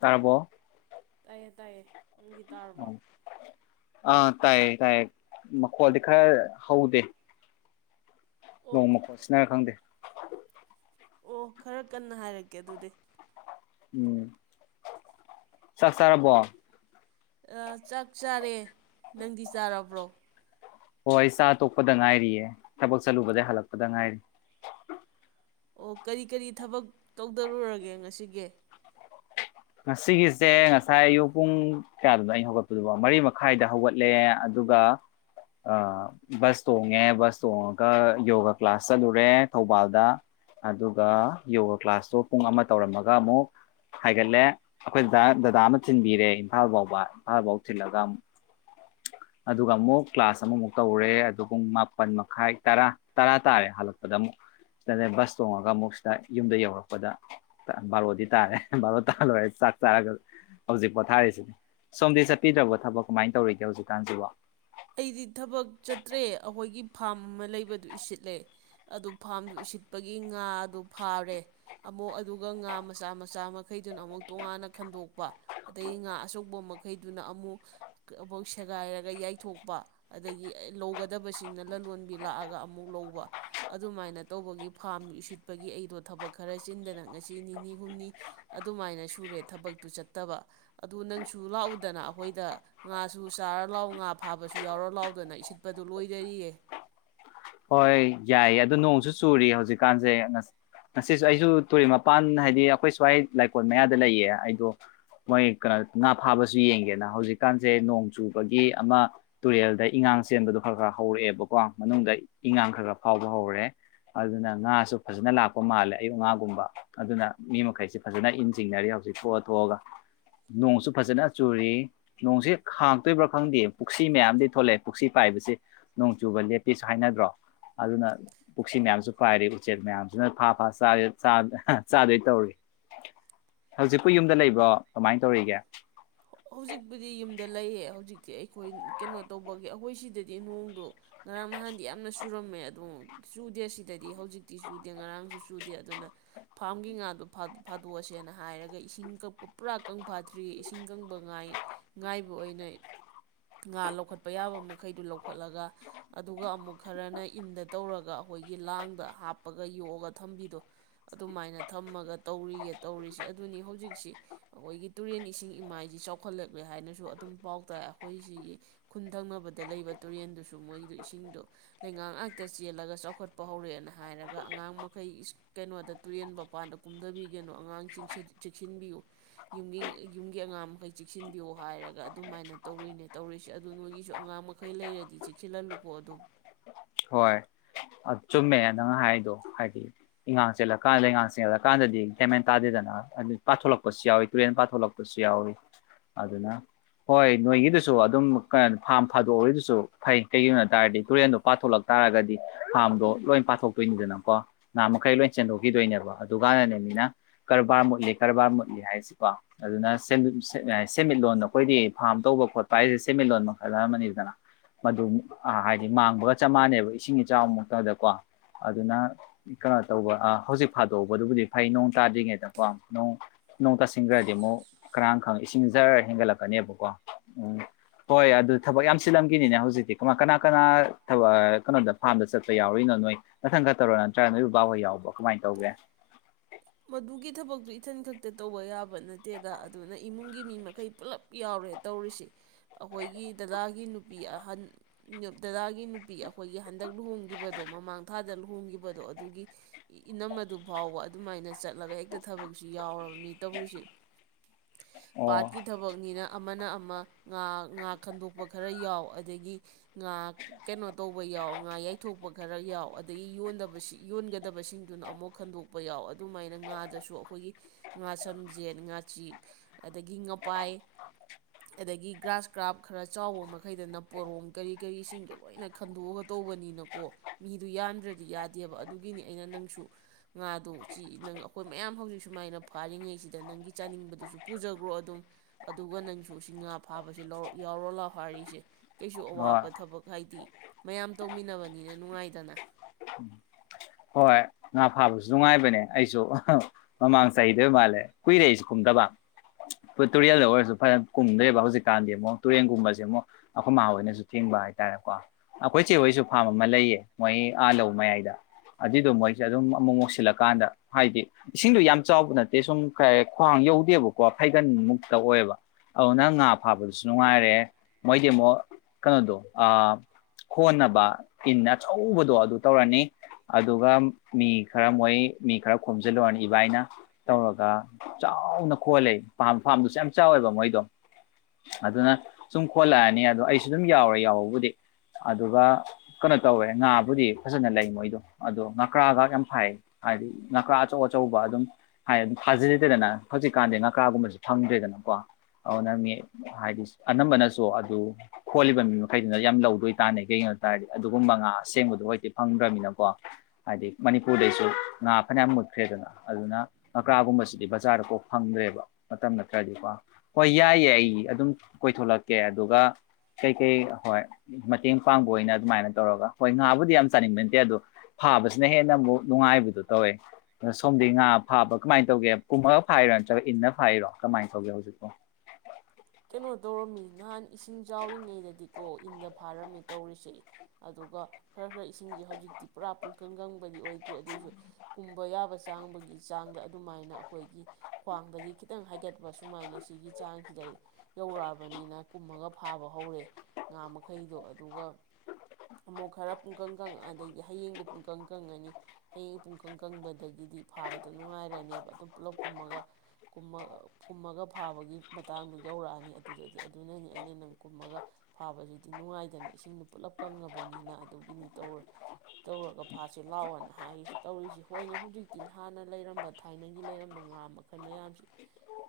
ꯇꯥꯔꯕꯣ ꯇꯥꯏꯌꯦ ꯇꯥꯏꯌꯦ ꯅꯪꯒꯤ ꯇꯥꯔꯕꯣ ꯑ ꯇꯥꯏ ꯗꯌꯦꯛ ꯃꯈꯣꯜꯗꯤ ꯈꯔ ꯍꯧꯗꯦ ꯅꯣꯡ ꯑꯣ ꯃꯈꯣꯜ ꯁꯤꯅꯔ ꯈꯪꯗꯦ ꯑꯣ ꯈꯔ ꯀꯟꯅ ꯍꯥꯏꯔꯛꯀꯦ ꯑꯗꯨꯗꯤ ꯎꯝ ꯆꯥꯛ ꯆꯔꯔꯕꯣ ꯆꯥꯛ ꯆꯥꯔꯦ ꯅꯪꯗꯤ ꯆꯥꯔꯕ꯭ꯔꯣ ꯍꯣꯏ ꯆꯥ ꯇꯣꯛꯄꯗ ꯉꯥꯏꯔꯤꯌꯦ ꯊꯕꯛ ꯆꯠꯂꯨꯕꯗꯒꯤꯩ ꯍꯜꯂꯛꯄꯗ ꯉꯥꯏꯔꯤ ꯑꯣ ꯀꯔꯤ ꯀꯔꯤ ꯊꯕꯛ ꯇꯧꯗꯔꯨꯔꯒꯦ ꯉꯁꯤꯒꯤ ꯉꯁꯤꯒꯤꯁꯦ ꯉꯁꯥꯏ ꯑꯌꯨꯛ ꯄꯨꯡ ꯀꯌꯥꯗꯨꯅ ꯑꯩꯅ ꯍꯧꯒꯠꯄꯗꯨꯕ ꯃꯔꯤ ꯃꯈꯥꯏꯗ ꯍꯧꯒꯠꯂꯦ ꯑꯗꯨꯒ ꯕꯁ ꯇꯣꯡꯉꯦ ꯕꯁ ꯇꯣꯡꯉꯒ ꯌꯣꯒꯥ ꯀ꯭ꯂꯥꯁ ꯆꯠꯂꯨꯔꯦ ꯊꯧꯕꯥꯜꯗ ꯑꯗꯨꯒ ꯌꯣꯒꯥ ꯀ꯭ꯂꯥꯁꯇꯣ ꯄꯨꯡ ꯑꯃ ꯇꯧꯔꯝꯃꯒ ꯑꯃꯨꯛ ꯍꯥꯏꯒꯠꯂꯦ ꯑꯩꯈꯣꯏ ꯗꯗꯥ ꯗꯗꯥ ꯑꯃ ꯊꯤꯟꯕꯤꯔꯦ ꯏꯝꯐꯥꯜ ꯐꯥꯎꯕ ꯏꯝꯐꯥꯜ ꯐꯥꯎ ꯊꯤꯜꯂꯒ ꯑꯃꯨꯛ ꯑꯗꯨꯒ ꯑꯃꯨꯛ ꯀ꯭ꯂꯥꯁ ꯑꯃꯃꯨꯛ ꯇꯧꯔꯦ ꯑꯗꯨꯒ ꯄꯨꯡ ꯃꯥꯄꯜ ꯃꯈꯥꯏ ꯇꯔꯥ ꯇꯔꯥ ꯇꯥꯔꯦ ꯍꯜꯂꯛꯄꯗ ꯑꯃꯨꯛ ꯁꯤꯗꯗ ꯕꯁ ꯇꯣꯡꯉꯒ ꯑꯃꯨꯛ ꯁꯤꯗ ꯌꯨꯝꯗ ꯌꯧꯔꯛꯄꯗ ꯕꯥꯔꯣꯗꯤ ꯇꯥꯔꯦ ꯕꯥꯔꯣ ꯇꯥ ꯂꯣꯏꯔꯦ ꯆꯥꯛ ꯆꯥꯔꯒ ꯍꯧꯖꯤꯛ ꯄꯣꯊꯥꯔꯤꯁꯤꯗꯤ ꯁꯣꯝꯗꯤ ꯆꯠꯄꯤꯗ꯭ꯔꯕ ꯊꯕꯛ ꯀꯃꯥꯏꯅ ꯇꯧꯔꯤꯒꯦ ꯍꯧꯖꯤꯛꯀꯥꯟꯁꯤꯕꯣ ꯑꯩꯗꯤ ꯊꯕꯛ ꯆꯠꯇ꯭ꯔꯦ ꯑꯩꯈꯣꯏꯒꯤ ꯐꯥꯔꯝ ꯑꯃ ꯂꯩꯕꯗꯨ ꯏꯁꯤꯠꯂꯦ ꯑꯗꯨ ꯐꯥꯔꯝꯗꯨ ꯏꯁꯤꯠꯄꯒꯤ ꯉꯥ ꯑꯗꯨ ꯐꯥꯔꯦ ꯑꯃꯨꯛ ꯑꯗꯨꯒ ꯉꯥ ꯃꯆꯥ ꯃꯆꯥ ꯃꯈꯩꯗꯨꯅ ꯑꯃꯨꯛ ꯇꯣꯉꯥꯟꯅ ꯈꯟꯗꯣꯛꯄ ꯑꯗꯗꯒꯤ ꯉꯥ ꯑꯆꯧꯕ ꯃꯈꯩꯗꯨꯅ ꯑꯃꯨꯛ ꯑꯃꯨꯛ ꯁꯦꯒꯥꯏꯔꯒ ꯌꯥꯏꯊꯣꯛ ꯑꯗꯒꯤ ꯂꯧꯒꯗꯕꯁꯤꯡꯅ ꯂꯂꯣꯟꯕꯤ ꯂꯥꯛꯑꯒ ꯑꯃꯨꯛ ꯂꯧꯕ ꯑꯗꯨꯃꯥꯏꯅ ꯇꯧꯕꯒꯤ ꯐꯥꯝꯗꯨ ꯏꯁꯤꯠꯄꯒꯤ ꯑꯩꯗꯣ ꯊꯕꯛ ꯈꯔ ꯆꯤꯟꯗꯅ ꯉꯁꯤ ꯅꯤꯅꯤ ꯍꯨꯝꯅꯤ ꯑꯗꯨꯃꯥꯏꯅ ꯁꯨꯔꯦ ꯊꯕꯛꯇꯨ ꯆꯠꯇꯕ ꯑꯗꯨ ꯅꯪꯁꯨ ꯂꯥꯛꯎꯗꯅ ꯑꯩꯈꯣꯏꯗ ꯉꯥꯁꯨ ꯆꯥꯔ ꯂꯥꯎ ꯉꯥ ꯑꯐꯥꯕꯁꯨ ꯌꯥꯎꯔ ꯂꯥꯎꯗꯅ ꯏꯁꯤꯠꯄꯗꯨ ꯂꯣꯏꯗꯔꯤꯌꯦ ꯍꯣꯏ ꯌꯥꯏꯌꯦ ꯑꯗ ꯅꯣꯡꯁꯨ ꯆꯨꯔꯤ ꯍꯧꯖꯤꯛꯀꯥꯟꯁꯦ ꯉꯁꯤꯁꯨ ꯑꯩꯁꯨ ꯇꯨꯔꯦꯜ ꯃꯄꯥꯟ ꯍꯥꯏꯗꯤ ꯑꯩꯈꯣꯏ ꯁ꯭ꯋꯥꯏ ꯂꯥꯏꯀꯣꯟ ꯃꯌꯥꯗ ꯂꯩꯌꯦ ꯑꯩꯗꯣ ꯃꯣꯏ ꯀꯩꯅꯣ ꯉꯥ ꯐꯥꯕꯁꯨ ꯌꯦꯡꯒꯦꯅ ꯍꯧꯖꯤꯛꯀꯥꯟꯁꯦ ꯅꯣꯡ ꯆꯨꯕꯒꯤ ꯑꯃ ꯇꯨꯔꯦꯜꯗ ꯏꯉꯥꯡ ꯆꯦꯟꯕꯗꯣ ꯈꯔ ꯈꯔ ꯍꯧꯔꯛꯑꯦꯕꯀꯣ ꯃꯅꯨꯡꯗ ꯏꯉꯥꯡ ꯈꯔ ꯈꯔ ꯐꯥꯎꯕ ꯍꯧꯔꯦ ꯑꯗꯨꯅ ꯉꯥꯁꯨ ꯐꯖꯅ ꯂꯥꯛꯄ ꯃꯥꯜꯂꯦ ꯑꯌꯨꯛ ꯉꯥꯒꯨꯝꯕ ꯑꯗꯨꯅ ꯃꯤ ꯃꯈꯩꯁꯤ ꯐꯖꯅ ꯏꯟ ꯆꯤꯡꯅꯔꯤ ꯍꯧꯖꯤꯛ ꯊꯣꯛꯑ ꯊꯣꯛꯑꯒ ꯅꯣꯡꯁꯨ ꯐꯖꯅ ꯆꯨꯔꯤ ꯅꯣꯡꯁꯤ ꯈꯥꯡꯇꯣꯏꯕ꯭ꯔꯥ ꯈꯪꯗꯦ ꯄꯨꯛꯁꯤ ꯃꯌꯥꯝꯗꯤ ꯊꯣꯛꯂꯛꯑꯦ ꯄꯨꯛꯁꯤ ꯄꯥꯏꯕꯁꯤ ꯅꯣꯡ ꯆꯨꯕ ꯂꯦꯞꯄꯤꯁꯨ ꯍꯥꯏꯅ ꯭ꯑꯗꯨꯅ ꯄꯨꯁꯤ ꯃꯌꯥꯝꯁꯨ ꯄꯥꯏꯔꯤ ꯎꯆꯦꯛ ꯃꯌꯥꯝꯁꯨꯅ ꯐꯥ ꯆꯥꯗꯣꯏ ꯇꯧꯔꯤ ꯍꯧꯖꯤꯛꯄꯨ ꯌꯨꯝꯗ ꯂꯩꯕ꯭ꯔꯣ ꯀꯃꯥꯏꯅ ꯇꯧꯔꯤꯒꯦ ꯍꯧꯖꯤꯛꯄꯨꯗꯤ ꯌꯨꯝꯗ ꯂꯩꯌꯦ ꯍꯧꯖꯤꯛꯇꯤ ꯑꯩꯈꯣꯏ ꯀꯩꯅꯣ ꯇꯧꯕꯒꯤ ꯑꯩꯈꯣꯏ ꯁꯤꯗꯗꯤ ꯅꯣꯡꯗꯣ ꯉꯔꯥꯡ ꯅꯍꯥꯟꯗꯤ ꯌꯥꯝꯅ ꯁꯨꯔꯝ ꯨꯝꯃꯦ ꯑꯗꯨꯝ ꯆꯨꯗꯦ ꯁꯤꯗꯗꯤ ꯍꯧꯖꯤꯛꯇꯤ ꯆꯨꯗꯦ ꯉꯔꯥꯡꯁꯨ ꯆꯨꯗꯦ ꯑꯗꯨꯅ ꯐꯥꯝꯒꯤ ꯉꯥꯗꯣ ꯐꯥꯗꯣꯛꯑꯁꯦꯅ ꯍꯥꯏꯔꯒ ꯏꯁꯤꯡ ꯄꯨꯔꯥ ꯀꯪ ꯐꯥꯗ꯭ꯔꯤ ꯏꯁꯤꯡ ꯀꯪꯕ ꯉꯥꯥꯏ ꯉꯥꯏꯕ ꯑꯣꯏꯅ ꯉꯥ ꯂꯧꯈꯠꯄ ꯌꯥꯕ ꯃꯈꯩꯗꯨ ꯂꯧꯈꯠꯂꯒ ꯑꯗꯨꯒ ꯑꯃꯨꯛ ꯈꯔꯅ ꯏꯟꯗ ꯇꯧꯔꯒ ꯑꯩꯈꯣꯏꯒꯤ ꯂꯥꯡꯗ ꯍꯥꯞꯄꯒ ꯌꯣꯛꯑꯒ ꯊꯝꯕꯤꯗꯣ ꯑꯗꯨꯃꯥꯏꯅ ꯊꯝꯃꯒ ꯇꯧꯔꯤꯒꯦ ꯇꯧꯔꯤꯁꯤ ꯑꯗꯨꯅꯤ ꯍꯧꯖꯤꯛꯁꯤ ꯑꯩꯈꯣꯏꯒꯤ ꯇꯨꯔꯦꯟ ꯏꯁꯤꯡ ꯏꯃꯥꯏꯁꯤ ꯆꯥꯎ ꯆꯥꯎꯈꯠꯂꯛꯂꯦ ꯍꯥꯏꯅꯁꯨ ꯑꯗꯨꯝ ꯄꯥꯎ ꯇꯥꯏ ꯑꯩꯈꯣꯏ ꯁꯤꯒꯤ ꯈꯨꯟ ꯊꯪꯅꯕꯗ ꯂꯩꯕ ꯇꯨꯔꯦꯟꯗꯨꯁꯨ ꯃꯣꯏꯗꯨ ꯏꯁꯤꯡꯗꯣ ꯂꯩꯉꯥꯛ ꯉꯥꯛꯇ ꯆꯦꯜꯂꯒ ꯆꯥꯎꯈꯠꯄ ꯍꯧꯔꯛꯑꯦꯅ ꯍꯥꯏꯔꯒ ꯑꯉꯥꯡ ꯃꯈꯩ ꯀꯩꯅꯣꯗ ꯇꯨꯔꯦꯟ ꯃꯄꯥꯟꯗ ꯀꯨꯝꯊꯕꯤꯒꯅꯨ ꯑꯉꯥꯡ ꯆꯦꯛꯁꯤꯟꯕꯤꯌꯨ ꯌꯨꯝꯒꯤ ꯌꯨꯝꯒꯤ ꯑꯉꯥꯡ ꯃꯈꯩ ꯆꯦꯛꯁꯤꯟꯕꯤꯌꯣ ꯍꯥꯏꯔꯒ ꯑꯗꯨꯃꯥꯏꯅ ꯇꯧꯔꯤꯅꯦ ꯇꯧꯔꯤꯁꯦ ꯑꯗꯨ ꯅꯣꯏꯒꯤꯁꯨ ꯑꯉꯥꯡ ꯃꯈꯩ ꯂꯩꯔꯗꯤ ꯆꯦꯛꯁꯤꯜꯍꯜꯂꯨꯀꯣ ꯑꯗꯨꯗꯣ ꯍꯣꯏ ꯑꯗꯨ ꯆꯨꯝꯃꯦ ꯅꯪ ꯍꯥꯏꯗꯣ ꯍꯥꯏꯗꯤ ꯏꯉꯥꯡ ꯆꯦꯜꯂꯀꯥꯟꯗꯉꯥꯡ ꯆꯦꯜꯂꯀꯥꯟꯗꯗꯤ ꯀꯩꯃꯦꯟ ꯇꯥꯗꯦꯗꯅ ꯑꯗꯨ ꯄꯥꯊꯣꯛꯂꯛꯄꯁꯨ ꯌꯥꯎꯏꯤ ꯇꯨꯔꯦꯟ ꯄꯥꯊꯣꯛꯂꯛꯄꯁꯨ ꯌꯥꯎꯏ ꯑꯗꯨꯅ ꯍꯣꯏ ꯅꯣꯏꯒꯤꯗꯨꯁꯨ ꯑꯗꯨꯝ ꯀꯩꯅ ꯐꯥꯝ ꯐꯥꯗꯣꯛꯎꯔꯤꯗꯨꯁꯨ ꯐꯩ ꯀꯩꯒꯤꯅꯣ ꯍꯥꯏ ꯇꯔꯗꯤ ꯇꯨꯔꯦꯟꯗꯣ ꯄꯥꯊꯣꯛꯂꯛ ꯇꯥꯔꯒꯗꯤ ꯐꯥꯔꯝꯗꯣ ꯂꯣꯏ ꯄꯥꯊꯣꯛꯇꯣꯏꯅꯤꯗꯅꯀꯣ ꯉꯍ ꯃꯈꯩ ꯂꯣꯏ ꯆꯦꯟꯊꯣꯛꯈꯤꯗꯣꯏꯅꯦꯕ ꯑꯗꯨꯀꯥꯟꯗꯅꯦ ꯃꯤꯅ ꯀꯔꯕꯥꯔ ꯃꯨꯠꯂꯤ ꯀꯔꯕꯥꯔ ꯃꯨꯠꯂꯤ ꯍꯥꯏꯁꯤꯀꯣ ꯑꯗꯨꯅ ꯁꯦꯟꯃꯤꯠꯂꯣꯟꯗ ꯑꯩꯈꯣꯏꯗꯤ ꯐꯥꯔꯝ ꯇꯧꯕ ꯈꯣꯠꯄ ꯍꯥꯏꯁꯤ ꯁꯦꯟꯃꯤꯠꯂꯣꯟ ꯃꯈꯜ ꯑꯃꯅꯤ ꯑꯃꯅꯤꯗꯅ ꯃꯗꯨ ꯍꯥꯏꯗꯤ ꯃꯥꯡꯕ ꯆ ꯃꯥꯟꯅꯦꯕ ꯏꯁꯤꯡ ꯏꯆꯥꯎ ꯃꯛꯇꯗꯀꯣ ꯑꯗꯨꯅ ꯀꯩꯅꯣ ꯇꯧꯕ ꯍꯧꯖꯤꯛ ꯐꯥꯗꯣꯛꯕꯗꯨꯕꯨꯗꯤ ꯐꯩ ꯅꯣꯡ ꯇꯥꯗ꯭ꯔꯤꯉꯩꯗꯀꯣ ꯅꯣꯡ ꯅꯣꯡ ꯇꯥꯁꯤꯟꯈ꯭ꯔꯗꯤ ꯑꯃꯨꯛ ꯀꯔꯥꯡ ꯈꯪꯉꯦ ꯏꯁꯤꯡ ꯖꯔ ꯍꯦꯟꯒꯠꯂꯛꯀꯅꯦꯕꯀꯣ ꯎꯝ ꯍꯣꯏ ꯑꯗꯨ ꯊꯕꯛ ꯌꯥꯝ ꯆꯜꯂꯝꯈꯤꯅꯤꯅꯦ ꯍꯧꯖꯤꯛꯇꯤ ꯀꯃ ꯀꯅꯥ ꯀꯅꯥ ꯊꯕꯛ ꯀꯩꯅꯣꯗ ꯐꯥꯔꯝꯗ ꯆꯠꯄ ꯌꯥꯎꯔꯤꯅꯣ ꯅꯣꯏ ꯅꯊꯪ ꯈꯛꯇꯧꯔꯣ ꯅꯠꯇ꯭ꯔꯥ ꯅꯣꯏ ꯕꯥꯈꯣꯏ ꯌꯥꯎꯕ ꯀꯃꯥꯏꯅ ꯇꯧꯒꯦ ꯃꯗꯨꯒꯤ ꯊꯕꯛꯇꯨ ꯏꯊꯟ ꯈꯛꯇ ꯇꯧꯕ ꯌꯥꯕ ꯅꯠꯇꯦꯗ ꯑꯗꯨꯅ ꯏꯃꯨꯡꯒꯤ ꯃꯤ ꯃꯈꯩ ꯄꯨꯜꯂꯞ ꯌꯥꯎꯔꯦ ꯇꯧꯔꯤꯁꯤꯦ ꯑꯩꯈꯣꯏꯒꯤ ꯗꯗꯥꯒꯤ ꯅꯨꯄꯤ ꯗꯗꯥꯒꯤ ꯅꯨꯄꯤ ꯑꯩꯈꯣꯏꯒꯤ ꯍꯟꯗꯛ ꯂꯨꯍꯣꯡꯈꯤꯕꯗꯣ ꯃꯃꯥꯡ ꯊꯥꯗ ꯂꯨꯍꯣꯡꯈꯤꯕꯗꯣ ꯑꯗꯨꯒꯤ ꯏꯅꯝ ꯑꯗꯨ ꯐꯥꯎꯕ ꯑꯗꯨꯃꯥꯏꯅ ꯆꯠꯂꯒ ꯍꯦꯛꯇ ꯊꯕꯛꯁꯤ ꯌꯥꯎꯔꯕꯅꯤ ꯇꯧꯔꯤꯁꯦ ꯑꯣ ꯄꯥꯠꯀꯤ ꯊꯕꯛꯅꯤꯅ ꯑꯃꯅ ꯑꯃ ꯉꯥ ꯉꯥ ꯈꯟꯗꯣꯛꯄ ꯈꯔ ꯌꯥꯎ ꯑꯗꯒꯤ ꯉꯥ ꯀꯩꯅꯣ ꯇꯧꯕ ꯌꯥꯎ ꯉꯥ ꯌꯩꯊꯣꯛꯄ ꯈꯔ ꯌꯥꯎ ꯑꯗꯒꯤ ꯌꯣꯟꯗꯕ ꯌꯣꯟꯒꯗꯕꯁꯤꯡꯗꯨꯅ ꯑꯃꯨꯛ ꯈꯟꯗꯣꯛꯄ ꯌꯥꯎ ꯑꯗꯨꯃꯥꯏꯅ ꯉꯥꯗꯁꯨ ꯑꯈꯣꯢꯒꯤꯉꯥ ꯁꯔꯨꯁꯦ ꯉꯥꯆꯤꯛ ꯑꯗꯒꯤ ꯉꯥꯄꯥꯢ ꯑꯗꯒꯤ ꯒ꯭ꯔꯥꯁ ꯀ꯭ꯔꯥꯞ ꯈꯔ ꯆꯥꯎꯕ ꯃꯈꯩꯗꯨꯅ ꯄꯣꯔꯣꯡ ꯀꯔꯤ ꯀꯔꯤꯁꯤꯡꯗꯣ ꯂꯣꯏꯅ ꯈꯟꯗꯣꯛꯑꯒ ꯇꯧꯕꯅꯤꯅꯀꯣ ꯃꯤꯗꯨ ꯌꯥꯟꯗ꯭ꯔꯗꯤ ꯌꯥꯗꯦꯕ ꯑꯗꯨꯒꯤꯅꯤ ꯑꯩꯅ ꯅꯪꯁꯨ ꯉꯥꯗꯣ ꯁꯤ ꯅꯪ ꯑꯩꯈꯣꯏ ꯃꯌꯥꯝ ꯍꯧꯖꯤꯛ ꯁꯨꯃꯥꯏꯅ ꯐꯥꯔꯤꯉꯩꯁꯤꯗ ꯅꯪꯒꯤ ꯆꯥꯅꯤꯡꯕꯗꯨꯁꯨ ꯄꯨꯖꯈ꯭ꯔꯣ ꯑꯗꯨꯝ ꯑꯗꯨꯒ ꯅꯪꯁꯨ ꯁꯤ ꯉꯥ ꯐꯥꯕꯕꯁꯤ ꯌꯥꯎꯔꯣ ꯂꯥꯎꯑꯣ ꯐꯥꯔꯤꯁꯦ ꯀꯩꯁꯨ ꯍꯣꯏ ꯑꯋꯥꯕ ꯊꯕꯛ ꯍꯥꯏꯗꯤ ꯃꯌꯥꯝ ꯇꯧꯃꯤꯟꯅꯕꯅꯤꯅ ꯅꯨꯡꯉꯥꯏꯗꯅ ꯍꯣꯏ ꯉꯥ ꯐꯥꯕꯁꯨ ꯅꯨꯡꯉꯥꯏꯕꯅꯦ ꯑꯩꯁꯨ ꯑꯍ ꯃꯃꯥꯡ ꯆꯍꯤꯗꯣꯏ ꯃꯥꯜꯂꯦ ꯀꯨꯏꯔꯦ ꯑꯩꯁꯨ ꯀꯨꯝꯗꯕ ꯇꯨꯔꯦꯜ ꯑꯣꯏꯔꯁꯨ ꯐꯖꯅ ꯀꯨꯝꯗꯦꯕ ꯍꯧꯖꯤꯛꯀꯥꯟꯗꯤ ꯑꯃꯨꯛ ꯇꯨꯔꯦꯜꯒꯨꯝꯕꯁꯦ ꯑꯃꯨꯛ ꯑꯩꯈꯣꯏ ꯃꯥꯍꯣꯏꯅꯁꯨ ꯊꯤꯡꯕ ꯍꯥꯏꯇꯥꯔꯦꯀꯣ ꯑꯩꯈꯣꯏ ꯆꯦ ꯍꯣꯏꯁꯨ ꯐꯥꯝ ꯑꯃ ꯂꯩꯌꯦ ꯃꯣꯏ ꯑꯥ ꯂꯧ ꯃꯌꯥꯏꯗ ꯑꯗꯨꯗꯣ ꯃꯣꯏ ꯁꯦ ꯑꯗꯨꯝ ꯑꯃꯨꯛ ꯃꯣꯠꯁꯤꯜꯂꯀꯥꯟꯗ ꯍꯥꯏꯗꯤ ꯏꯁꯤꯡꯗꯣ ꯌꯥꯝ ꯆꯥꯎꯕ ꯅꯠꯇꯦ ꯁꯨꯝ ꯀꯩ ꯈ꯭ꯋꯥꯡ ꯌꯧꯗꯦꯕꯀꯣ ꯐꯩꯒꯟ ꯃꯨꯛꯇ ꯑꯣꯏꯕ ꯑꯗꯨꯅ ꯉꯥ ꯐꯥꯕꯗꯨꯁꯨ ꯅꯨꯡꯉꯥꯏꯔꯦ ꯃꯣꯏꯗꯤ ꯑꯃꯨꯛ ꯀꯩꯅꯣꯗꯣ ꯑꯥ ꯍꯣꯟꯅꯕ ꯏꯟꯅ ꯑꯆꯧꯕꯗꯣ ꯑꯗꯨ ꯇꯧꯔꯅꯤ ꯑꯗꯨꯒ ꯃꯤ ꯈꯔ ꯃꯣꯏ ꯃꯤ ꯈꯔ ꯈꯣꯝꯖꯤꯜꯂꯨꯔꯅꯤ ꯏꯕꯥꯏꯅ ꯇꯧꯔꯒ ꯆꯥꯎꯅ ꯈꯣꯂꯦ ꯄꯥꯝꯕ ꯐꯥꯝꯗꯨꯁꯨ ꯌꯥꯝ ꯆꯥꯎꯋꯦꯕ ꯃꯣꯏꯗꯣ ꯑꯗꯨꯅ ꯁꯨꯝ ꯈꯣꯜꯂꯛꯑꯅꯤ ꯑꯗꯣ ꯑꯩꯁꯨ ꯑꯗꯨꯝ ꯌꯥꯎꯔꯦ ꯌꯥꯎꯕꯕꯨꯗꯤ ꯑꯗꯨꯒ ꯀꯩꯅꯣ ꯇꯧꯋꯦ ꯉꯥꯕꯨꯗꯤ ꯐꯖꯅ ꯂꯩ ꯃꯣꯏꯗꯣ ꯑꯗꯣ ꯉ ꯉꯀ꯭ꯔꯥꯒꯥ ꯌꯥꯝ ꯐꯩ ꯍꯥꯏꯗꯤ ꯉꯀ꯭ꯔꯥ ꯑꯆꯧ ꯑꯆꯧꯕ ꯑꯗꯨꯝ ꯍꯥꯏꯗꯤ ꯑꯗꯨꯝ ꯐꯥꯖꯤ ꯂꯩꯗꯦꯗꯅ ꯍꯧꯖꯤꯛꯀꯥꯟꯗꯤ ꯉꯀ꯭ꯔꯥꯒꯨꯝꯕꯁꯨ ꯐꯪꯗ꯭ꯔꯦꯗꯅꯀꯣ ꯑꯗꯨꯅ ꯃꯤ ꯍꯥꯏꯗꯤ ꯑꯅꯝꯕꯅꯁꯨ ꯑꯗꯨ ꯈꯣꯜꯂꯤꯕ ꯃꯤ ꯃꯈꯩꯗꯨꯅ ꯌꯥꯝ ꯂꯧꯗꯣꯏ ꯇꯥꯅꯩ ꯀꯩꯒꯤꯅꯣ ꯍꯥꯢ ꯇꯥꯔꯒꯗꯤ ꯑꯗꯨꯒꯨꯝꯕ ꯉꯥ ꯑꯁꯦꯡꯕꯗꯣ ꯍꯧꯇꯤ ꯐꯪꯗ꯭ꯔꯕꯅꯤꯅꯀꯣ ꯍꯥꯏꯗꯤ ꯃꯅꯤꯄꯨꯔꯗꯩꯁꯨ ꯉꯥ ꯐꯅꯌꯥꯝ ꯃꯨꯠꯈ꯭ꯔꯦꯗꯅ ꯑꯗꯨꯅ ꯉꯀ꯭ꯔꯥꯒꯨꯝꯕꯁꯤꯗꯤ ꯕꯖꯥꯔꯗ ꯀꯣꯛ ꯐꯪꯗ꯭ꯔꯦꯕ ꯃꯇꯝ ꯅꯠꯇ꯭ꯔꯗꯤꯀꯣ ꯍꯣꯏ ꯌꯥꯏꯌꯦ ꯑꯩ ꯑꯗꯨꯝ ꯀꯣꯏꯊꯣꯂꯛꯀꯦ ꯑꯗꯨꯒ ꯀꯩꯀꯩ ꯍꯣꯏ ꯃꯇꯦꯡ ꯄꯥꯡꯕ ꯑꯣꯏꯅ ꯑꯗꯨꯃꯥꯏꯅ ꯇꯧꯔꯒ ꯍꯣꯏ ꯉꯥꯕꯨꯗꯤ ꯌꯥꯝ ꯆꯥꯅꯤꯡꯕ ꯅꯇꯦ ꯑꯗꯣ ꯐꯥꯕꯁꯤꯅ ꯍꯦꯟꯅ ꯑꯃꯨꯛ ꯅꯨꯡꯉꯥꯏꯕꯗꯣ ꯇꯧꯋꯦ ꯁꯣꯝꯗꯤ ꯉꯥ ꯐꯥꯕ ꯀꯃꯥꯏꯅ ꯇꯧꯒꯦ ꯀꯨꯝꯃꯒ ꯐꯥꯏꯔꯣ ꯅꯠꯇ꯭ꯔꯒ ꯏꯟꯅ ꯐꯥꯏꯔꯤꯔꯣ ꯀꯃꯥꯏꯅ ꯇꯧꯒꯦ ꯍꯧꯖꯤꯛꯄꯣ ꯀꯩꯅꯣ ꯅꯍꯥꯟ ꯏꯁꯤꯡ ꯆꯥꯎꯔꯤꯉꯩꯗꯗꯤ ꯀꯣ ꯏꯟꯗ ꯐꯥꯔꯝꯃꯦ ꯇꯧꯔꯤꯁꯦ ꯑꯗꯨꯒ ꯈꯔ ꯈꯔ ꯏꯁꯤꯡꯁꯦ ꯍꯧꯖꯤꯛꯇꯤ ꯄꯨꯔꯥ ꯄꯨꯡꯀꯪꯀꯪꯕꯗꯤ ꯑꯣꯏꯗ꯭ꯔꯦ ꯑꯗꯨꯑꯣꯏꯁꯨ ꯀꯨꯝꯕ ꯌꯥꯕ ꯆꯥꯡꯕꯨꯗꯤ ꯆꯥꯡꯗ ꯑꯗꯨꯃꯥꯏꯅ ꯑꯩꯈꯣꯏꯒꯤ ꯈ꯭ꯋꯥꯡꯗꯒꯤ ꯈꯤꯇꯪ ꯍꯥꯏꯒꯠꯄ ꯁꯨꯃꯥꯏꯅ ꯁꯤꯒꯤ ꯆꯥꯡꯁꯤꯗ ꯌꯧꯔꯛꯑꯕꯅꯤꯅ ꯀꯨꯝꯃꯒ ꯐꯥꯕ ꯍꯧꯔꯦ ꯉꯥ ꯃꯈꯩꯗꯣ ꯑꯗꯨꯒ ꯑꯃꯨꯛ ꯈꯔ ꯄꯨꯡꯀꯪ ꯀꯪ ꯑꯗꯩꯗꯤ ꯍꯌꯦꯡꯗꯤ ꯄꯨꯡꯀꯪ ꯀꯪꯉꯅꯤ ꯍꯌꯦꯡ ꯄꯨꯡꯀꯪ ꯀꯪꯕꯗꯒꯤꯗꯤ ꯐꯥꯕꯗꯣ ꯅꯨꯡꯉꯥꯏꯔꯅꯦꯕ ꯑꯗꯨꯝ ꯄꯨꯜꯂꯞ ꯀꯨꯝꯃꯒ ꯀꯨꯝꯃꯒ ꯐꯥꯕꯒꯤ ꯃꯇꯥꯡꯗꯨ ꯌꯧꯔꯛꯑꯅꯤ ꯑꯗꯨꯗꯗꯤ ꯑꯗꯨꯅꯅꯤ ꯑꯩꯅ ꯅꯪ ꯀꯨꯝꯃꯒ ꯐꯥꯕꯁꯤꯗꯤ ꯅꯨꯡꯉꯥꯏꯗꯅ ꯏꯁꯤꯡꯗꯨꯣ ꯄꯨꯜꯂꯞ ꯀꯪꯉꯕꯅꯤꯅ ꯑꯗꯨꯒꯤꯅꯤ ꯇꯧꯔ ꯇꯧꯔꯒ ꯐꯥꯁꯦ ꯂꯥꯎꯑꯣꯅ ꯍꯥꯏꯔꯤꯁꯤ ꯇꯧꯔꯤꯁꯤ ꯍꯣꯏꯅꯦ ꯍꯧꯖꯤꯛꯇꯤ ꯍꯥꯟꯅ ꯂꯩꯔꯝꯕ ꯊꯥꯏꯅꯒꯤ ꯂꯩꯔꯝꯕ ꯉꯥ ꯃꯈꯜ ꯃꯌꯥꯝꯁꯤ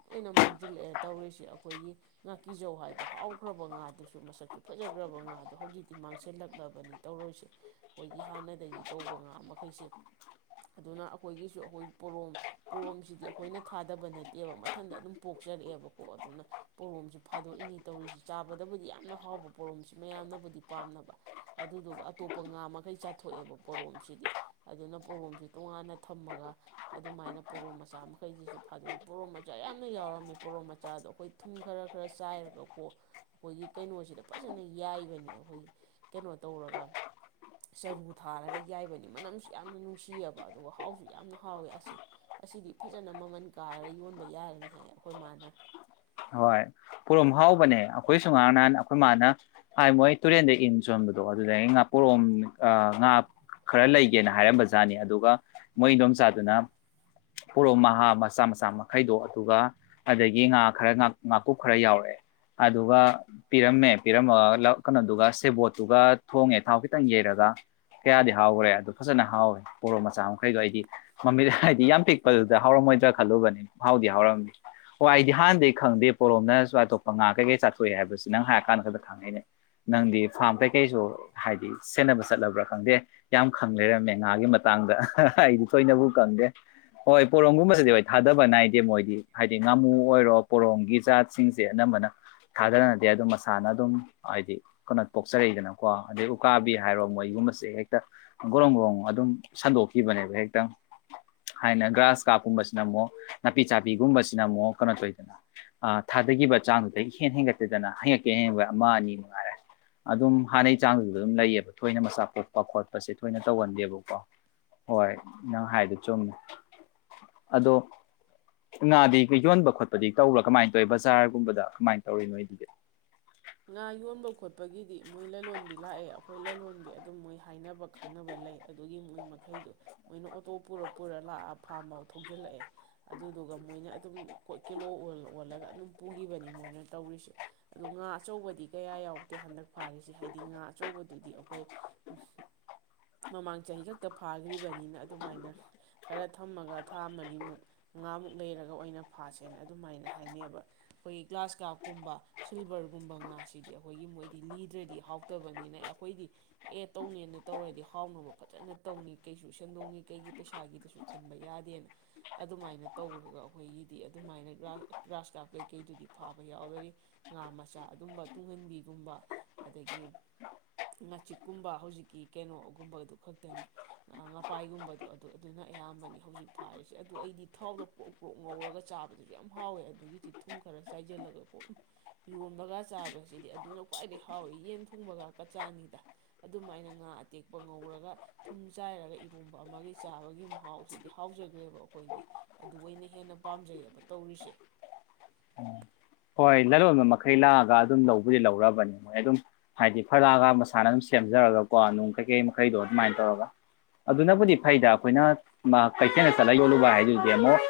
ꯂꯣꯏꯅ ꯃꯥꯡꯁꯤꯜꯂꯛꯑꯦ ꯇꯧꯔꯤꯁꯤ ꯑꯩꯈꯣꯏꯒꯤ ꯉꯥꯀꯤꯖꯧ ꯍꯥꯏꯕ ꯍꯥꯎꯈ꯭ꯔꯕ ꯉꯥꯗꯨꯁꯨ ꯃꯁꯛꯁꯨ ꯐꯖꯈ꯭ꯔꯕ ꯉꯥꯗꯣ ꯍꯧꯖꯤꯛꯇꯤ ꯃꯥꯡꯁꯤꯜꯂꯛꯂꯕꯅꯤ ꯇꯧꯔꯣꯏꯁꯦ ꯑꯩꯈꯣꯏꯒꯤ ꯍꯥꯟꯅꯗꯒꯤ ꯇꯧꯕ ꯉꯥ ꯃꯈꯩꯁꯦ ꯑꯗꯨꯅ ꯑꯩꯈꯣꯏꯒꯤꯁꯨ ꯑꯩꯈꯣꯏ ꯄꯣꯔꯣꯝ ꯄꯣꯔꯣꯝꯁꯤꯗꯤ ꯑꯩꯈꯣꯏꯅ ꯊꯥꯗꯕ ꯅꯠꯇꯦꯕ ꯃꯊꯟꯇ ꯑꯗꯨꯝ ꯄꯣꯛꯆꯔꯛꯑꯦꯕꯀꯣ ꯑꯗꯨꯅ ꯄꯣꯔꯣꯝꯁꯤ ꯐꯥꯗꯣꯛꯏꯅꯤ ꯇꯧꯔꯤꯁꯤ ꯆꯥꯕꯗꯕꯨꯗꯤ ꯌꯥꯝꯅ ꯍꯥꯎꯕ ꯄꯣꯔꯣꯝꯁꯤ ꯃꯌꯥꯝꯅꯕꯨꯗꯤ ꯄꯥꯝꯅꯕ ꯑꯗꯨꯗꯨꯒ ꯑꯇꯣꯞꯄ ꯉꯥ ꯃꯈꯩ ꯆꯥꯊꯣꯛꯑꯦꯕ ꯄꯣꯔꯣꯝꯁꯤꯗꯤ ꯑꯗꯨꯅ ꯄꯣꯔꯣꯝꯁꯤ ꯇꯣꯉꯥꯟꯅ ꯊꯝꯃꯒ ꯑꯗꯨꯃꯥꯏꯅ ꯄꯣꯔꯣꯝ ꯃꯆꯥ ꯃꯈꯩꯁꯤꯁꯨ ꯐꯥꯗꯣꯛꯏ ꯄꯣꯔꯣꯝ ꯃꯆꯥ ꯌꯥꯝꯅ ꯌꯥꯎꯔꯝꯃꯤ ꯄꯣꯔꯣꯝ ꯃꯆꯥꯗꯣ ꯑꯩꯈꯣꯏ ꯊꯨꯝ ꯈꯔ ꯈꯔ ꯆꯥꯏꯔꯒꯀꯣ ꯑꯩꯈꯣꯏꯒꯤ ꯀꯩꯅꯣꯁꯤꯗ ꯐꯖꯅ ꯌꯥꯏꯕꯅꯤ ꯑꯩꯈꯣꯏ ꯀꯩꯅꯣ ꯇꯧꯔꯒ ꯆꯔꯨ ꯊꯥꯔꯒ ꯌꯥꯏꯕꯅꯤ ꯃꯅꯝꯁꯨ ꯌꯥꯝꯅ ꯅꯨꯡꯁꯤꯑꯕ ꯑꯗꯨꯒ ꯍꯥꯎꯁꯨ ꯌꯥꯝꯅ ꯍꯥꯎꯋꯦ ꯑꯁꯤ ꯑꯁꯤꯗꯤ ꯐꯖꯅ ꯃꯃꯜ ꯀꯥꯔꯒ ꯌꯣꯟꯕ ꯌꯥꯔꯅꯤ ꯍꯥꯏ ꯑꯩꯈꯣꯏ ꯃꯥꯅ ꯍꯣꯏ ꯄꯣꯔꯣꯝ ꯍꯥꯎꯕꯅꯦ ꯑꯩꯈꯣꯏ ꯁꯨ ꯉꯔꯥꯡ ꯅꯍꯥꯟ ꯑꯩꯈꯣꯏ ꯃꯥꯅ ꯍꯥꯏ ꯃꯣꯏ ꯇꯨꯔꯦꯟꯗ ꯏꯟ ꯁꯣꯟꯕꯗꯣ ꯑꯗꯨꯗ ꯉꯥ ꯄꯣꯔꯣꯝ ꯉꯥ ꯈꯔ ꯂꯩꯒꯦꯅ ꯍꯥꯏꯔꯝꯕ ꯖꯥꯠꯅꯤ ꯑꯗꯨꯒ ꯃꯣꯏ ꯏꯗꯣꯝꯆꯥꯗꯨꯅ ꯄꯣꯔꯣꯝ ꯃꯍꯥ ꯃꯆꯥ ꯃꯆꯥ ꯃꯈꯩꯗꯣ ꯑꯗꯨꯒ ꯑꯗꯒꯤ ꯉꯥ ꯈꯔ ꯉꯥꯀꯨꯞ ꯈꯔ ꯌꯥꯎꯔꯛꯑꯦ ꯑꯗꯨꯒ ꯄꯤꯔꯝꯃꯦ ꯄꯤꯔꯝꯃꯒ ꯀꯩꯅꯣꯗꯨꯒ ꯁꯦꯕꯣꯠꯇꯨꯒ ꯊꯣꯡꯉꯦ ꯊꯥꯎ ꯈꯤꯇꯪ ꯌꯩꯔꯒ ꯀꯌꯥꯗꯤ ꯍꯥꯎꯈ꯭ꯔꯦ ꯑꯗꯨ ꯐꯖꯅ ꯍꯥꯎꯋꯦ ꯄꯣꯔꯣꯝ ꯃꯆꯥ ꯃꯈꯩꯗꯣ ꯑꯩꯗꯤ ꯃꯃꯤꯠ ꯍꯥꯏꯗꯤ ꯌꯥꯝ ꯄꯤꯛꯄꯗꯨꯗ ꯍꯥꯎꯔꯝꯃꯣꯏꯗ꯭ꯔꯥ ꯈꯜꯂꯨꯕꯅꯤ ꯍꯥꯎꯗꯤ ꯍꯥꯎꯔꯝꯃꯤ ꯍꯣꯏ ꯑꯩꯗꯤ ꯍꯥꯟꯅꯗꯤ ꯑꯩ ꯈꯪꯗꯦ ꯄꯣꯔꯣꯝꯅꯁꯨ ꯑꯇꯣꯞꯄ ꯉꯥ ꯀꯩꯀꯩ ꯆꯥꯊꯣꯛꯑꯏ ꯍꯥꯏꯕꯁꯤ ꯅꯪ ꯍꯥꯏꯔ ꯀꯥꯟ ꯗ ꯈꯛꯇ ꯈꯪꯉꯤꯅꯦ ꯅꯪꯗꯤ ꯐꯥꯝ ꯀꯩꯀꯩꯁꯨ ꯍꯥꯏꯗꯤ ꯁꯦꯟꯅꯕ ꯆꯠꯂꯕ꯭ꯔꯥ ꯈꯪꯗꯦ ꯌꯥꯝ ꯈꯪ ꯂꯩꯔꯝꯃꯦ ꯉꯥꯒꯤ ꯃꯇꯥꯡꯗ ꯍꯥ ꯍꯥ ꯑꯩꯗꯤ ꯊꯣꯏꯅꯕꯨ ꯈꯪꯗꯦ ꯍꯣꯏ ꯄꯣꯔꯣꯝꯒꯨꯝꯕꯁꯤꯗꯤ ꯍꯣꯏ ꯊꯥꯗꯕ ꯅꯥꯏꯗꯦ ꯃꯣꯏꯗꯤ ꯍꯥꯏꯗꯤ ꯉꯥꯃꯨ ꯑꯣꯏꯔꯣ ꯄꯣꯔꯣꯡꯝꯒꯤ ꯖꯥꯠꯁꯤꯡꯁꯦ ꯑꯅꯝꯕꯅ ꯊꯥꯗꯅꯗꯦ ꯑꯗꯨꯝ ꯃꯁꯥꯅ ꯑꯗꯨꯝ ꯍꯥꯏꯗꯤ ꯀꯩꯅꯣ ꯄꯣꯛꯆꯔꯛꯏꯗꯅꯀꯣ ꯑꯗꯩ ꯎꯀꯥꯕꯤ ꯍꯥꯏꯔꯣ ꯃꯣꯏꯒꯨꯝꯕꯁꯦ ꯍꯦꯛꯇ ꯒꯣꯔꯣꯡ ꯒꯣꯔꯣꯡ ꯑꯗꯨꯝ ꯁꯟꯗꯣꯛꯈꯤꯕꯅꯦꯕ ꯍꯦꯛꯇ ꯍꯥꯏꯅ ꯒ꯭ꯔꯥꯁ ꯀꯥꯞꯀꯨꯝꯕꯁꯤꯅ ꯑꯃꯨꯛ ꯅꯥꯄꯤ ꯆꯥꯄꯤꯒꯨꯝꯕꯁꯤꯅ ꯑꯃꯨꯛ ꯀꯩꯅꯣ ꯇꯧꯏꯗꯅ ꯊꯥꯗꯈꯤꯕ ꯆꯥꯡꯗꯨꯗꯒꯤ ꯏꯍꯦꯟ ꯍꯦꯟꯒꯠꯇꯦꯗꯅ ꯍꯦꯟꯒꯠꯀꯦ ꯍꯦꯟꯒꯠꯂꯕꯗ ꯑꯃ ꯑꯅꯤ ꯅꯨꯡꯉꯥꯏꯔꯦ ꯑꯗꯨꯝ ꯍꯥꯟꯅꯩ ꯆꯥꯡꯗꯨꯗ ꯑꯗꯨꯝ ꯂꯩꯌꯦꯕ ꯊꯣꯏꯅ ꯃꯆꯥ ꯄꯣꯛꯄ ꯈꯣꯠꯄꯁꯦ ꯊꯣꯏꯅ ꯇꯧꯒꯟꯗꯦꯕꯀꯣ ꯍꯣꯏ ꯅꯪ ꯍꯥꯏꯗꯣ ꯆꯨꯝꯃꯦ ꯑꯗꯣ ꯉꯥꯗꯤ ꯌꯣꯟꯕ ꯈꯣꯠꯄꯗꯤ ꯇꯧꯕꯔꯥ ꯀꯃꯥꯏꯅ ꯇꯧꯋꯤ ꯕꯖꯥꯔꯒꯨꯝꯕꯗ ꯀꯃꯥꯏꯅ ꯇꯧꯔꯤ ꯅꯣꯏꯗꯨꯗꯤ ꯉꯥ ꯌꯣꯟꯕ ꯈꯣꯠꯄꯒꯤꯗꯤ ꯃꯣꯏ ꯂꯂꯣꯟꯕꯤ ꯂꯥꯛꯑꯦ ꯑꯩꯈꯣꯏ ꯂꯂꯣꯟꯕꯤ ꯑꯗꯨꯝ ꯃꯣꯏ ꯍꯥꯏꯅꯕ ꯈꯪꯅꯕ ꯂꯩ ꯑꯗꯨꯒꯤ ꯃꯣꯏ ꯃꯈꯩꯗꯨꯣ ꯃꯣꯏꯅ ꯑꯣꯇꯣ ꯄꯨꯔ ꯄꯨꯔ ꯂꯥꯛꯑ ꯐꯥꯝꯐꯥꯎ ꯊꯧꯖꯤꯜꯂꯛꯑꯦ ꯑꯗꯨꯗꯨꯒ ꯃꯣꯏꯅ ꯑꯗꯨꯝ ꯄꯣꯠꯀꯤ ꯀꯤꯂꯣ ꯑꯣꯜꯂꯒ ꯑꯗꯨꯝ ꯄꯨꯒꯤꯕꯅꯤ ꯃꯣꯏꯅ ꯇꯧꯔꯤꯁꯦ ꯑꯗꯨ ꯉꯥ ꯑꯆꯧꯕꯗꯤ ꯀꯌꯥ ꯌꯥꯎꯗꯦ ꯍꯟꯗꯛ ꯐꯥꯔꯤꯁꯦ ꯍꯥꯏꯗꯤ ꯉꯥ ꯑꯆꯧꯕꯗꯨꯗꯤ ꯑꯩꯈꯣꯏ ꯃꯃꯥꯡ ꯆꯍꯤ ꯈꯛꯇ ꯐꯥꯒ꯭ꯔꯤꯕꯅꯤꯅ ꯑꯗꯨꯃꯥꯏꯅ ꯈꯔ ꯊꯝꯃꯒ ꯊꯥ ꯃꯔꯤꯃꯨꯛ ꯃꯉꯥꯃꯨꯛ ꯂꯩꯔꯒ ꯑꯣꯏꯅ ꯐꯥꯁꯦꯅ ꯑꯗꯨꯃꯥꯏꯅ ꯍꯥꯏꯅꯩꯌꯦꯕ ꯑꯩꯈꯣꯏꯒꯤ ꯒ꯭ꯂꯥꯁ ꯀꯥꯞꯀꯨꯝꯕ ꯁꯤꯜꯚꯔꯒꯨꯝꯕ ꯑꯗꯨꯒ ꯨꯝꯕ ꯉꯥꯁꯤꯗꯤ ꯑꯩꯈꯣꯏꯒꯤ ꯃꯣꯏꯗꯤ ꯂꯤꯗ꯭ꯔꯗꯤ ꯍꯥꯎꯇꯕꯅꯤꯅ ꯑꯦ ꯑꯩꯈꯣꯏꯗꯤ ꯑꯦ ꯇꯧꯅꯦꯅ ꯇꯧꯔꯗꯤ ꯍꯥꯎꯅꯕ ꯐꯖꯅ ꯇꯧꯅꯤ ꯀꯩꯁꯨ ꯁꯦꯟꯗꯣꯡ ꯀꯩꯒꯤ ꯄꯩꯁꯥꯒꯤꯗꯨꯁꯨ ꯈꯟꯕ ꯌꯥꯗꯦꯅ ꯑꯗꯨꯃꯥꯏꯅ ꯇꯧꯔꯒ ꯑꯩꯈꯣꯏꯒꯤꯗꯤ ꯑꯗꯨꯃꯥꯏꯅꯒ꯭ꯔꯥꯁ ꯒ꯭ꯔꯥꯁ ꯀꯥꯞ ꯀꯩꯀꯩꯗꯨꯗꯤ ꯐꯥꯕ ꯌꯥꯎꯔꯅꯤ ꯉꯥ ꯃꯆꯥ ꯃꯆꯥ ꯑꯗꯨꯝꯕ ꯇꯨꯡꯍꯟꯕꯤꯒꯨꯝꯕ ꯑꯗꯒꯤ ꯉꯥꯆꯤꯛꯀꯨꯝꯕ ꯍꯧꯖꯤꯛꯀꯤ ꯀꯩꯅꯣꯒꯨꯝꯕ ꯑꯗꯨ ꯈꯛꯇꯅꯤ ꯉꯥꯄꯥꯏꯒꯨꯝꯕꯗꯣ ꯑꯗꯨ ꯑꯗꯨꯅ ꯑꯌꯥꯝꯕꯅꯤ ꯍꯧꯖꯤꯛ ꯐꯥꯔꯤꯁꯦ ꯑꯗꯨ ꯑꯩꯗꯤ ꯊꯥꯎꯗꯣ ꯄ꯭ꯔꯣꯛ ꯄ꯭ꯔꯣꯛ ꯉꯧꯔꯒ ꯆꯥꯕꯗꯨꯁꯨ ꯌꯥꯝ ꯍꯥꯎꯋꯦ ꯑꯗꯨꯒꯤꯁꯤ ꯊꯨꯝ ꯈꯔ ꯆꯥꯏꯁꯤꯜꯂꯒ ꯀꯣꯛ ꯏꯔꯣꯝꯕꯒ ꯆꯥꯕꯁꯤꯗꯤ ꯑꯗꯨꯅ ꯈ꯭ꯋꯥꯏꯗꯩ ꯍꯥꯎꯋꯤ ꯌꯦꯟ ꯊꯣꯡꯕꯒ ꯀꯆꯥꯅꯤꯗ ꯑꯗꯨꯝꯥꯏꯅ ꯉꯥ ꯑꯇꯦꯛꯄ ꯉꯧꯔꯒ ꯊꯨꯝ ꯆꯥꯏꯔꯒ ꯏꯔꯣꯝꯕ ꯑꯃꯒꯤ ꯆꯥꯕꯒꯤ ꯃꯍꯥꯎꯁꯤꯗꯤ ꯍꯥꯎꯖꯈ꯭ꯔꯦꯕ ꯑꯩꯈꯣꯏꯗꯤ ꯑꯗꯨ ꯑꯣꯏꯅ ꯍꯦꯟꯅ ꯄꯥꯝꯖꯩꯑꯦꯕ ꯇꯧꯔꯤꯁꯤ ꯍꯣꯏ ꯂꯂꯣꯟꯕ ꯃꯈꯩ ꯂꯥꯛꯑꯒ ꯑꯗꯨꯝ ꯂꯧꯕꯨꯗꯤ ꯂꯧꯔꯕꯅꯦ ꯃꯣꯏ ꯑꯗꯨꯝ ꯍꯥꯏꯗꯤ ꯐꯂꯒ ꯃꯁꯥꯅ ꯑꯗꯨꯝ ꯁꯦꯝꯖꯔꯒꯀꯣ ꯅꯨꯡ ꯀꯩꯀꯩ ꯃꯈꯩꯗꯣ ꯑꯗꯨꯃꯥꯏꯅ ꯇꯧꯔꯒ ꯑꯗꯨꯅꯕꯨꯗꯤ ꯐꯩꯗ ꯑꯩꯈꯣꯏꯅ ꯀꯩꯊꯦꯜꯗ ꯆꯠꯂ ꯌꯣꯜꯂꯨꯕ ꯍꯥꯏꯗꯨꯗꯤ ꯑꯃꯨꯛ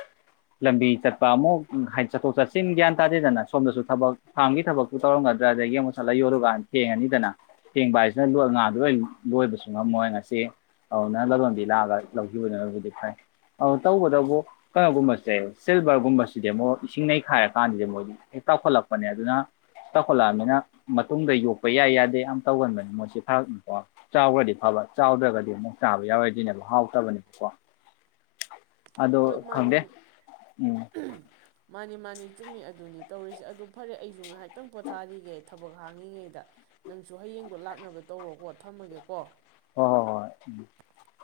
ꯂꯝꯕꯤ ꯆꯠꯄ ꯑꯃꯨꯛ ꯍꯥꯏꯗꯤ ꯆꯠꯊꯣꯛ ꯆꯠꯁꯤꯟ ꯒ꯭ꯌꯥꯟ ꯇꯥꯗꯦ ꯗꯦꯗꯅ ꯁꯣꯝꯗꯁꯨ ꯊꯕꯛ ꯐꯥꯝꯒꯤ ꯊꯕꯛꯄꯨ ꯇꯧꯝꯒꯗ꯭ꯔꯥ ꯑꯗꯒꯤ ꯆꯠꯂꯒ ꯌꯣꯂꯨꯀꯥꯟꯗ ꯊꯦꯡꯉꯅꯤꯗꯅ ꯊꯦꯡꯕ ꯍꯥꯏꯁꯤꯅ ꯉꯥꯗꯨ ꯂꯣꯏ ꯂꯣꯏꯕꯁꯨ ꯉꯝꯃꯣꯏ ꯉꯁꯤ ꯑꯗꯨꯅ ꯂꯂꯣꯟꯕꯤ ꯂꯥꯛꯑꯒ ꯂꯧꯒꯤꯕꯗꯨꯕꯨꯗꯤ ꯐꯩ ꯑꯗꯨ ꯇꯧꯕꯇꯕꯨ ꯀꯩꯅꯣꯒꯨꯝꯕꯁꯦ ꯁꯤꯜꯚꯔꯒꯨꯝꯕꯁꯤꯗꯤ ꯑꯃꯨꯛ ꯏꯁꯤꯡ ꯅꯩꯈꯥꯏꯔ ꯀꯥꯟꯗꯗꯤ ꯃꯣꯏ ꯍꯦꯛ ꯇꯥꯎꯈꯠꯂꯛꯄꯅꯦ ꯑꯗꯨꯅ ꯇꯥꯎꯈꯠꯂꯛꯑꯕꯅꯤꯅ ꯃꯇꯨꯡꯗ ꯌꯣꯛꯄ ꯌꯥꯏ ꯌꯥꯗꯦ ꯌꯥꯝ ꯇꯧꯒꯟꯕꯅꯦ ꯃꯣꯏꯁꯦꯔꯀꯣ ꯆꯥꯎꯒ꯭ꯔꯒꯗꯤ ꯐꯕ ꯆꯥꯎꯗ꯭ꯔꯒꯗꯤ ꯑꯃꯨꯛ ꯆꯥꯕ ꯌꯥꯎꯔꯗꯣꯏꯅꯦꯕ ꯍꯥꯎꯇꯕꯅꯦꯕꯀꯣ ꯑꯗꯣ ꯍꯣꯏ ꯃꯥꯅꯤ ꯈꯪꯗꯦ ꯎꯝ ꯃꯥꯅꯤ ꯃꯥꯅꯤ ꯆꯨꯝꯃꯤ ꯑꯗꯨꯅꯤ ꯇꯧꯔꯤꯁꯦ ꯑꯗꯨ ꯐꯔꯦ ꯑꯩꯁꯨ ꯉꯥꯏ ꯇꯪ ꯄꯣꯊꯥꯔꯤꯒꯦ ꯊꯕꯛ ꯍꯥꯡꯉꯤꯉꯩꯗ ꯅꯪꯁꯨ ꯍꯌꯦꯡꯗꯣ ꯂꯥꯛꯅꯕ ꯇꯧꯔꯣꯀꯣ ꯊꯝꯃꯒꯦꯀꯣ ꯍꯣꯏ ꯍꯣꯏ ꯍꯣꯏ